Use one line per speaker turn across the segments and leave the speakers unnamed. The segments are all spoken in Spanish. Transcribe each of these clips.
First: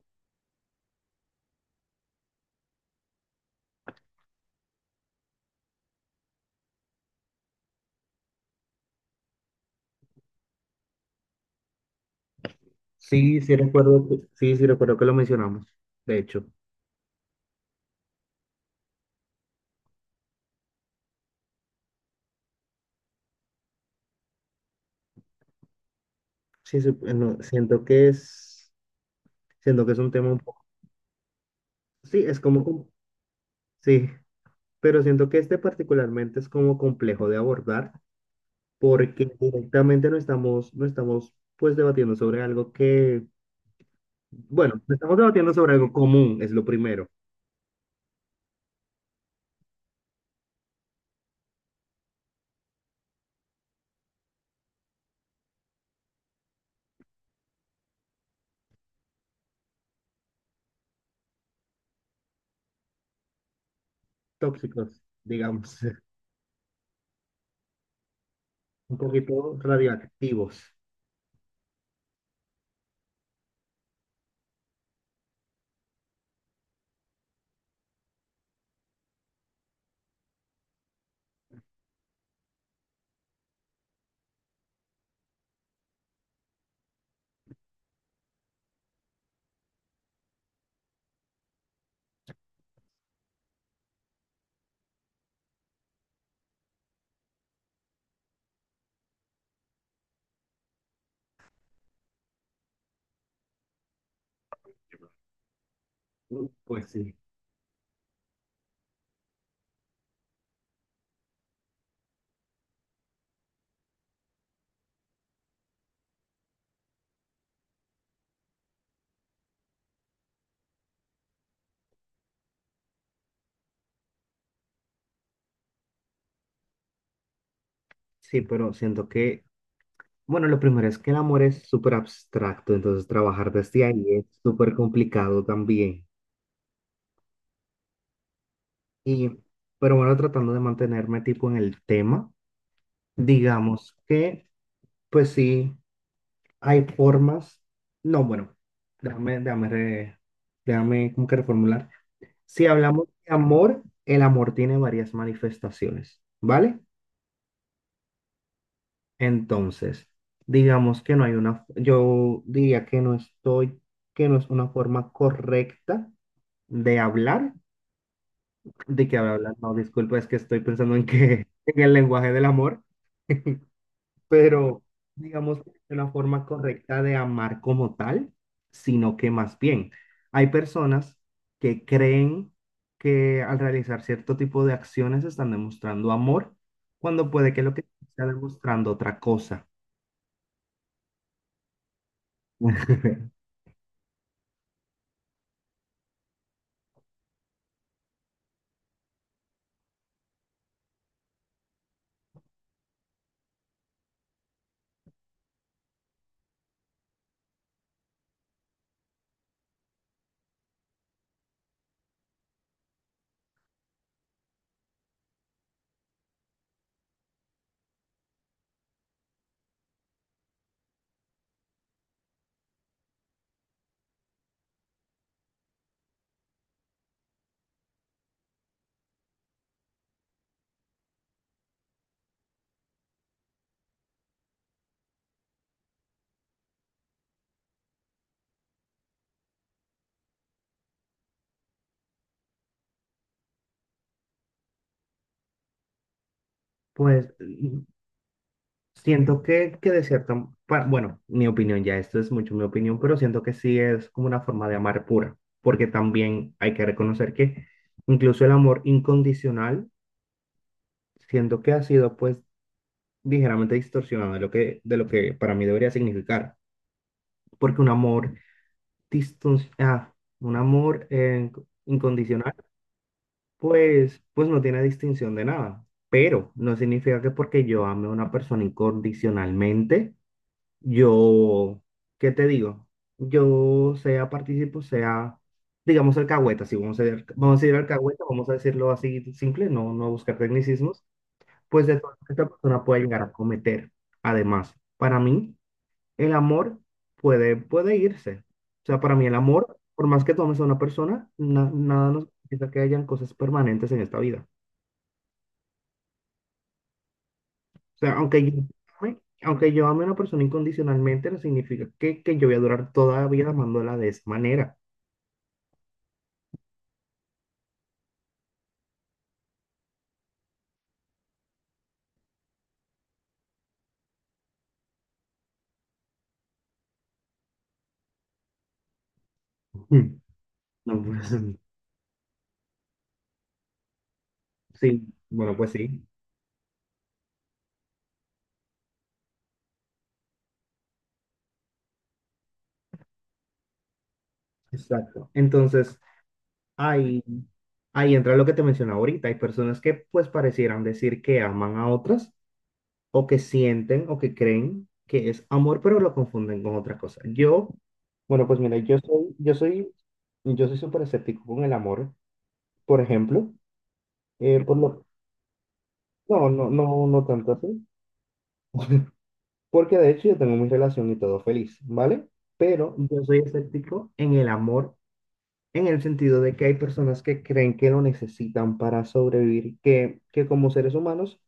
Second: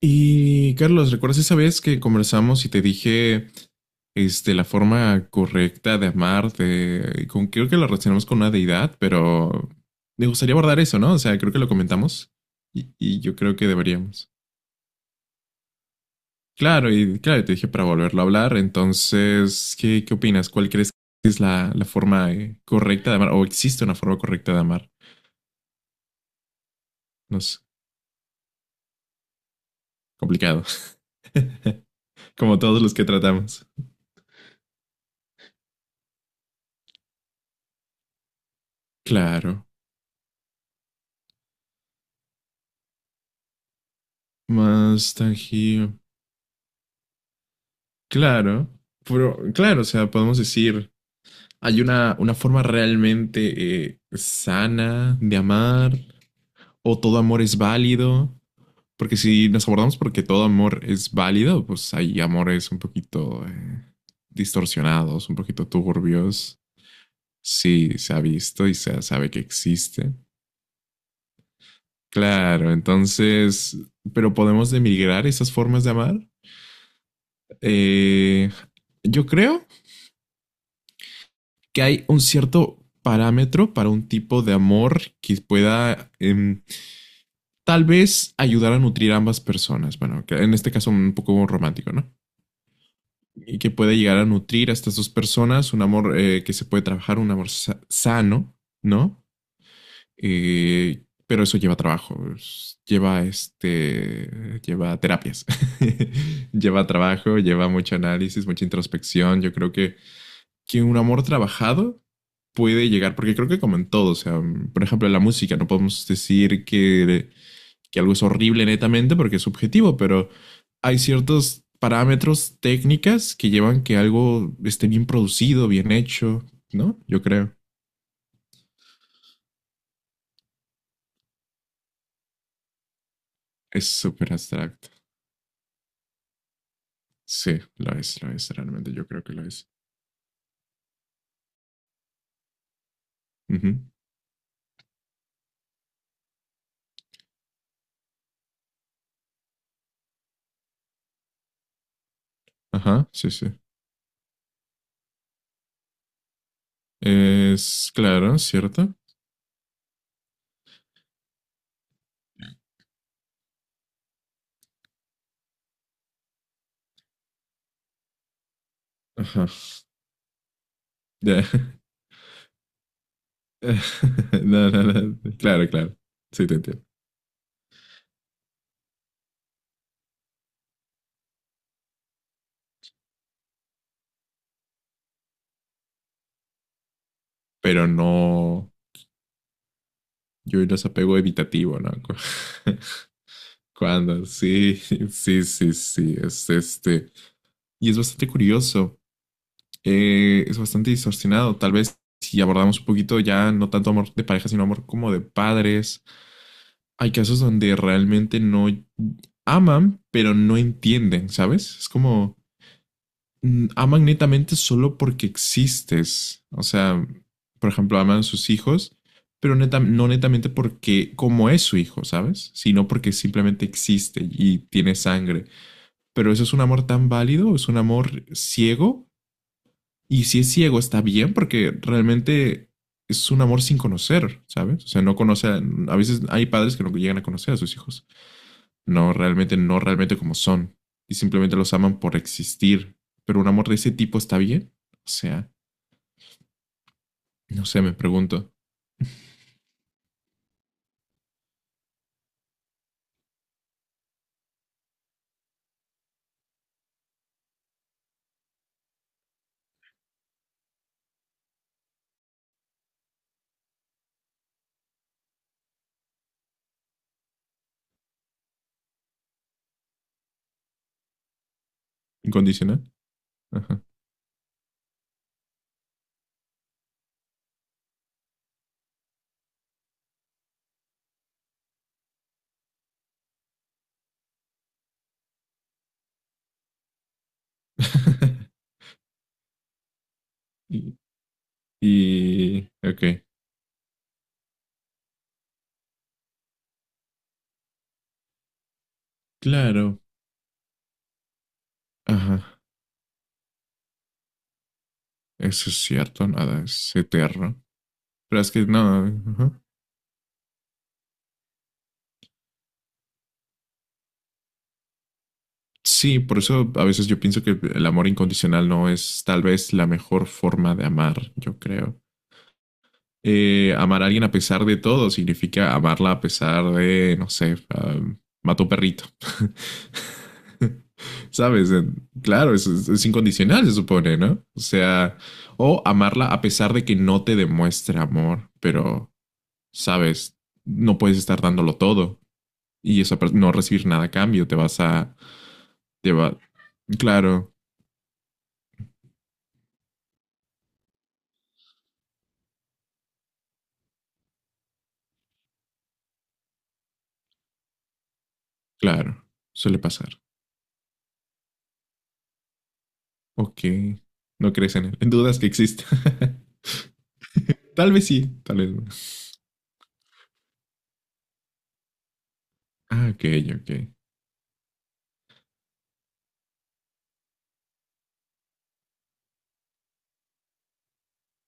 Y Carlos, ¿recuerdas esa vez que conversamos y te dije la forma correcta de amar? Creo que lo relacionamos con una deidad, pero me gustaría abordar eso, ¿no? O sea, creo que lo comentamos y yo
Sí, sí
creo que
recuerdo, que-
deberíamos.
sí, sí recuerdo que lo mencionamos. De hecho,
Claro, y claro, te dije para volverlo a hablar. Entonces, ¿qué opinas? ¿Cuál crees que es la forma correcta de amar? ¿O existe una forma correcta de amar?
sí, sí, no,
No sé,
siento que es un tema un
complicado.
poco. Sí, es
Como
como,
todos los que tratamos.
sí, pero siento que este particularmente es como complejo de abordar porque
Claro,
directamente no estamos pues debatiendo sobre algo que, bueno, no
más
estamos debatiendo sobre algo
tangible.
común, es lo primero.
Claro, pero claro, o sea, podemos decir, hay una forma realmente sana de amar, o todo amor es válido, porque si nos abordamos porque todo amor es válido, pues hay amores un poquito
Tóxicos,
distorsionados, un poquito
digamos,
turbios, sí, se ha visto y
un
se sabe que
poquito
existe.
radioactivos.
Claro, entonces, pero podemos demigrar esas formas de amar. Eh, yo creo que hay un cierto parámetro para un tipo de amor que pueda tal vez ayudar a nutrir a ambas personas. Bueno, que en este caso un poco romántico, ¿no? Y que pueda llegar a nutrir a estas dos personas, un amor que se puede trabajar, un amor sano, ¿no? Pero eso lleva trabajo, lleva lleva terapias, lleva
Pues sí,
trabajo, lleva mucho análisis, mucha introspección. Yo creo que un amor trabajado puede llegar, porque creo que como en todo, o sea, por ejemplo, la música, no podemos decir que algo es horrible netamente porque es subjetivo, pero hay ciertos parámetros técnicas que llevan que algo esté bien producido, bien hecho, ¿no? Yo creo.
sí, pero siento que, bueno, lo primero es que el amor es súper abstracto, entonces trabajar desde
Es
ahí es
súper
súper
abstracto.
complicado también.
Sí, lo es, realmente yo creo
Y,
que lo es.
pero bueno, tratando de mantenerme tipo en el tema,
Ujú.
digamos que, pues sí, hay formas, no, bueno, déjame, déjame, re- déjame como que reformular. Si hablamos
Ajá, sí,
de
sí.
amor, el amor tiene varias manifestaciones, ¿vale?
Es claro, ¿cierto?
Entonces, digamos que no hay una, yo diría que no estoy, que no es una forma correcta de hablar, de que
Ajá.
hablar, no, disculpa, es que estoy pensando en
Ya.
que en el lenguaje del amor.
No, no,
Pero
no.
digamos que
Claro,
no es
claro.
una forma
Sí, te entiendo.
correcta de amar como tal, sino que más bien hay personas que creen que al realizar cierto tipo de acciones están demostrando amor, cuando puede que lo que
Pero
está
no.
demostrando otra cosa.
Yo no es apego evitativo, ¿no? Cuando, sí, sí, sí, sí, es este. Y es bastante curioso, es bastante distorsionado. Tal vez si abordamos un poquito ya no tanto amor de pareja, sino amor como de padres, hay casos donde realmente no aman, pero no entienden, ¿sabes? Es como aman netamente solo porque existes. O sea, por ejemplo, aman a sus hijos, pero no netamente porque como es su hijo, ¿sabes? Sino porque simplemente existe y tiene sangre. Pero eso es un amor tan válido, es un amor ciego. Y si es ciego, está bien porque realmente es un amor sin conocer, ¿sabes? O sea, no conoce, a veces hay padres que no llegan a conocer a sus hijos. No realmente, no realmente como son. Y simplemente los aman por existir. Pero un amor de ese tipo está bien. O sea,
Pues,
no sé, me pregunto.
siento que, de cierta, bueno, mi opinión ya, esto es mucho mi opinión, pero siento que sí es como una forma de amar pura, porque también hay que reconocer que incluso el amor incondicional, siento que ha sido pues ligeramente distorsionado de lo que, para mí debería significar, porque un amor diston- ah, un amor incondicional,
¿Incondicional? Ajá.
pues no tiene distinción de nada, pero no significa que porque yo ame a una persona incondicionalmente. Yo, ¿qué te digo? Yo sea participo, sea, digamos, alcahueta, si vamos a decir alcahueta, vamos a decirlo así simple, no, no buscar
y,
tecnicismos, pues de todo lo que esta persona
Ok.
puede llegar a cometer. Además, para mí, el amor puede irse. O sea, para mí el amor,
Claro.
por más que tomes a una persona, nada nos
Ajá.
quita que hayan cosas permanentes en esta vida.
Eso es cierto, nada, es eterno.
O sea,
Pero es que no. Ajá.
aunque yo ame a una persona incondicionalmente, no significa que yo voy a durar toda la vida amándola de esa manera.
Sí, por eso a veces yo pienso que el amor incondicional no es tal vez la mejor forma de amar, yo creo. Amar a alguien a pesar de todo significa amarla a pesar de, no sé, mató perrito,
Mm. No, pues,
¿sabes? Claro, es incondicional, se supone, ¿no? O
sí,
sea,
bueno, pues
o
sí,
amarla a pesar de que no te demuestre amor, pero, ¿sabes? No puedes estar dándolo todo y esa no recibir nada a cambio, te vas a,
exacto. Entonces,
te va-
ahí,
claro,
ahí entra lo que te mencionaba ahorita. Hay personas que pues parecieran decir que aman a otras o que sienten o que creen que es amor, pero lo confunden con otra cosa. Yo, bueno, pues mira,
claro, suele pasar.
yo soy súper escéptico con el amor, por ejemplo,
Ok, no
eh, por
crees en él,
lo,
en dudas que exista.
no, no, no, no tanto así.
Tal vez sí, tal vez no.
Porque de hecho yo tengo mi relación y todo feliz, ¿vale? Pero
Ah,
yo
ok,
soy
ok.
escéptico en el amor, en el sentido de que hay personas que creen que lo necesitan para sobrevivir, que como seres humanos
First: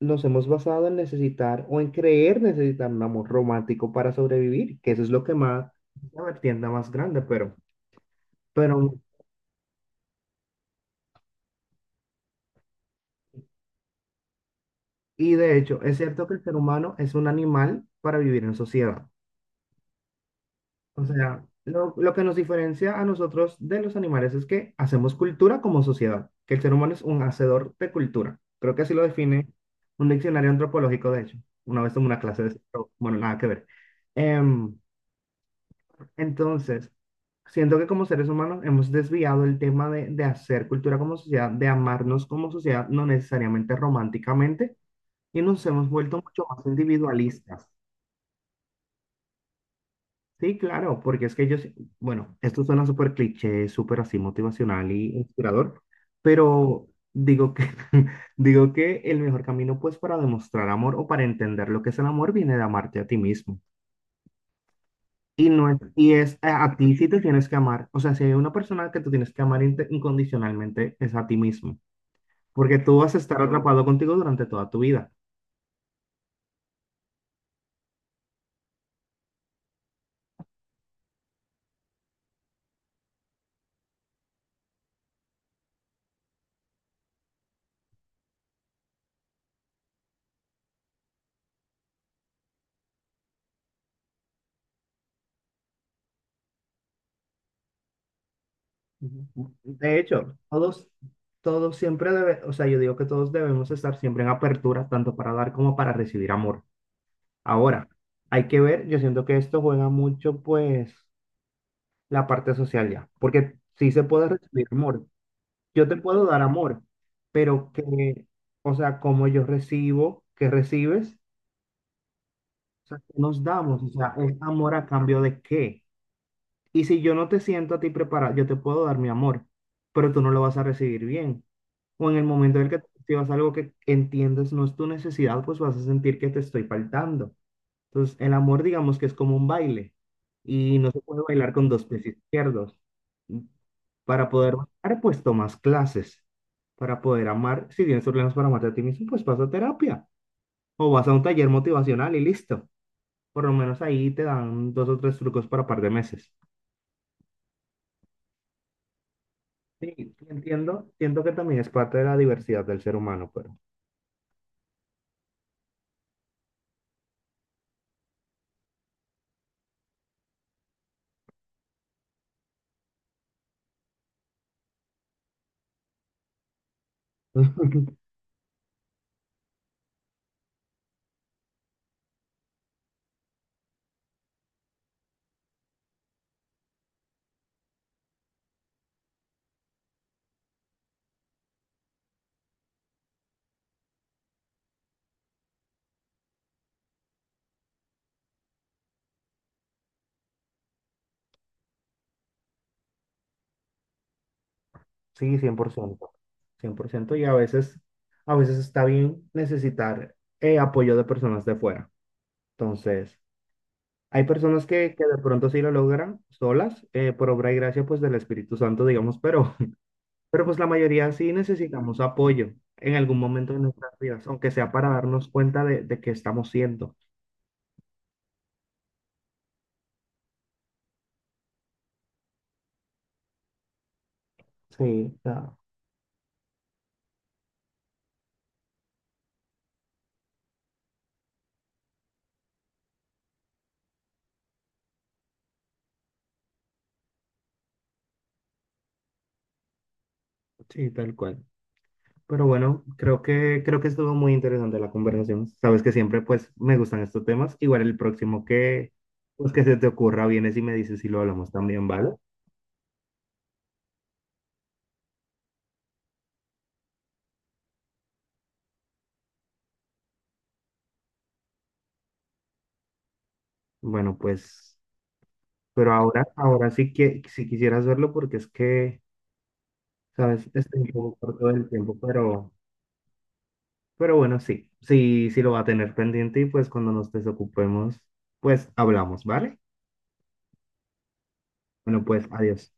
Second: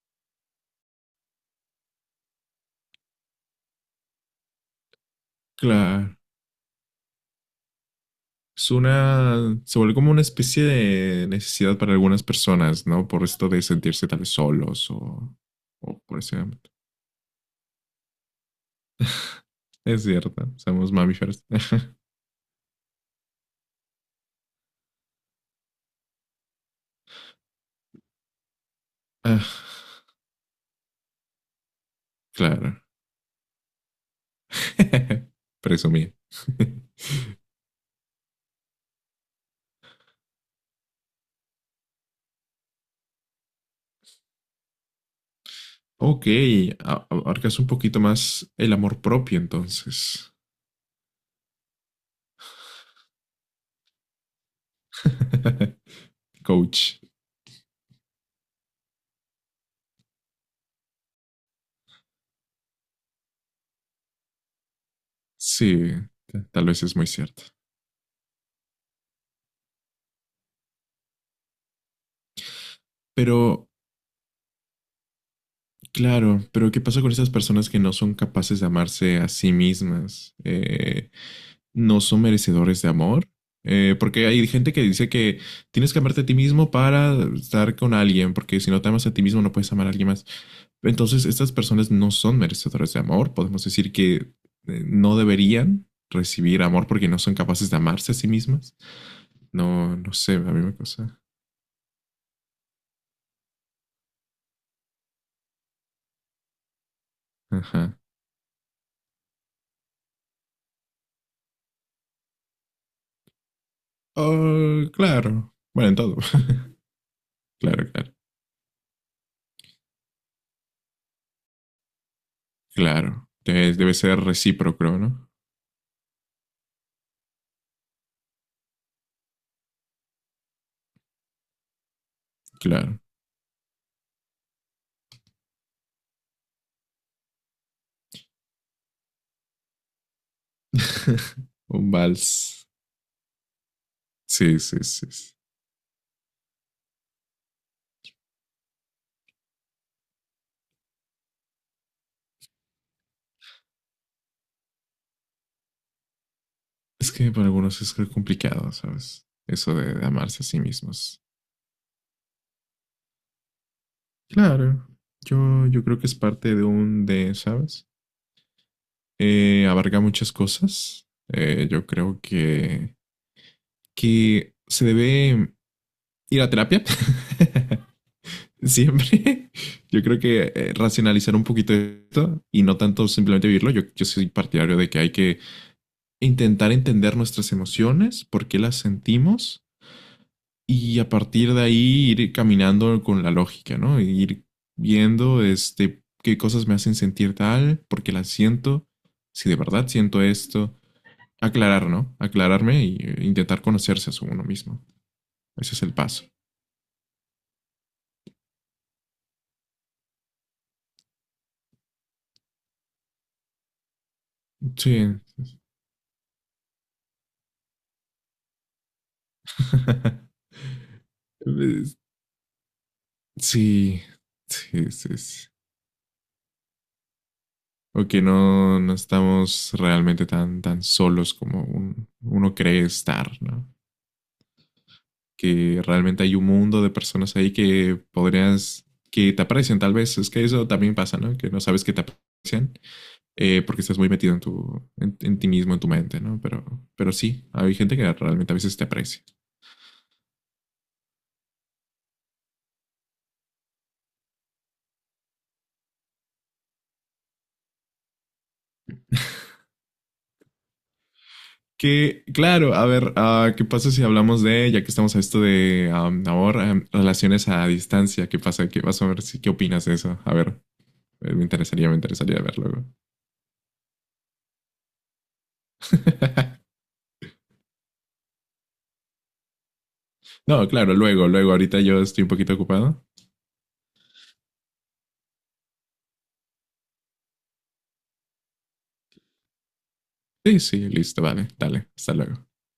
nos hemos basado en necesitar o en creer necesitar un amor romántico para sobrevivir, que eso es lo que más,
Claro,
la vertiente más grande, pero,
se vuelve como una especie de necesidad para algunas personas, ¿no? Por esto de sentirse tal vez solos
y
o,
de hecho, es
o por
cierto que
ese
el ser
ámbito.
humano es un animal para vivir en sociedad.
Es cierto, somos
O
mamíferos.
sea, lo que nos diferencia a nosotros de los animales es que hacemos cultura como sociedad, que el ser humano es un hacedor de cultura. Creo que así lo define
Ah,
un diccionario antropológico, de hecho. Una vez tomé una clase de eso,
claro,
pero bueno, nada que ver. Em,
presumí.
entonces, siento que como seres humanos hemos desviado el tema de hacer cultura como sociedad, de amarnos como sociedad, no necesariamente románticamente, y nos hemos vuelto
Ok,
mucho más
abarcas un
individualistas.
poquito más el amor propio entonces,
Sí, claro, porque es que yo, bueno, esto suena súper cliché, súper así motivacional y inspirador, pero
coach.
digo que, digo que el mejor camino pues para demostrar amor o para entender lo que es el amor viene de amarte a ti mismo. Y no es,
Sí,
y es
tal
a
vez
ti
es
si
muy
te
cierto.
tienes que amar, o sea, si hay una persona que tú tienes que amar incondicionalmente es a ti mismo, porque tú vas a estar
Pero
atrapado contigo durante toda tu vida.
claro, pero ¿qué pasa con esas personas que no son capaces de amarse a sí mismas? ¿No son merecedores de amor? Porque hay gente que dice que tienes que amarte a ti mismo para estar con alguien, porque si no te amas a ti mismo no puedes amar a alguien más. Entonces, estas personas no son merecedoras de amor. Podemos decir que no deberían recibir amor porque no son capaces de amarse a sí mismas.
Ujú.
No,
De
no sé,
hecho,
a mí me cosa.
todos siempre debe, o sea, yo digo que todos debemos estar siempre en apertura, tanto para dar como para recibir amor. Ahora,
Ajá.
hay que ver, yo siento que esto juega mucho, pues, la parte social ya, porque sí se puede recibir
Oh,
amor.
claro.
Yo
Bueno, en
te
todo.
puedo dar amor, pero
Claro, claro.
que, o sea, como yo recibo, que recibes, o sea, ¿qué
Claro,
nos damos? O
debe
sea,
ser
¿es amor a
recíproco,
cambio
¿no?
de qué? Y si yo no te siento a ti preparado, yo te puedo dar mi amor, pero tú no lo vas a recibir bien. O en el momento en el que tú
Claro,
recibas algo que entiendes no es tu necesidad, pues vas a sentir que te estoy faltando. Entonces, el amor, digamos que es como un baile y no se puede bailar con dos
un
pies
vals.
izquierdos. Para poder
Sí, sí,
bailar,
sí.
pues
Sí.
tomas clases. Para poder amar, si tienes problemas para amarte a ti mismo, pues vas a terapia o vas a un taller motivacional y listo. Por lo menos ahí te dan dos o tres trucos para par de meses.
Es que para algunos es creo, complicado, ¿sabes? Eso de
Sí,
amarse a sí
entiendo, siento
mismos.
que también es parte de la diversidad del ser humano, pero
Claro, yo creo que es parte de un ¿sabes? Abarca muchas cosas. Yo creo que se debe ir a terapia. Siempre. Yo creo que racionalizar un poquito esto y no tanto simplemente vivirlo. Yo soy partidario de que hay que intentar entender nuestras emociones, por qué las sentimos y a partir de ahí ir caminando con la lógica, ¿no? Ir viendo qué cosas me hacen sentir tal, por qué las siento, si de verdad siento esto, aclarar, ¿no? Aclararme e intentar conocerse a uno mismo.
sí, cien cien por
Ese es el
ciento
paso.
cien por ciento Y a veces está bien necesitar apoyo de personas de fuera. Entonces, hay personas que de
Sí.
pronto sí lo logran solas, por obra y gracia pues del Espíritu Santo, digamos, pero pues la mayoría sí necesitamos apoyo en algún momento de nuestras
Sí.
vidas, aunque sea para
Sí, sí,
darnos
sí.
cuenta de qué estamos siendo.
Ok, no estamos realmente tan, tan solos como uno cree estar, ¿no?
Sí, ah,
Que realmente hay un mundo de personas ahí que podrías, que te aprecian tal vez. Es que eso también pasa, ¿no? Que no sabes que te aprecian porque estás muy metido en ti mismo, en tu mente, ¿no? Pero sí, hay gente que realmente a veces te aprecia.
sí, tal cual. Pero bueno, creo que estuvo muy interesante la conversación. Sabes que siempre pues me gustan estos temas. Igual el próximo que, pues, que se te ocurra, vienes y me dices si lo hablamos también, ¿vale?
Que, claro, a ver, ¿qué pasa si hablamos de, ya que estamos a esto de amor, relaciones a distancia? ¿Qué pasa? ¿Qué vas a ver? Si, ¿qué opinas de eso? A ver, me interesaría ver luego.
Bueno, pues, pero ahora sí que si quisieras verlo porque es que, sabes,
No,
estoy un
claro,
poco
luego,
corto
luego,
del
ahorita
tiempo,
yo estoy un poquito ocupado.
pero bueno, sí, sí, sí lo va a tener pendiente y pues cuando nos desocupemos, pues hablamos, ¿vale?
Sí, sí, listo, vale, dale,
Bueno,
hasta
pues
luego.
adiós.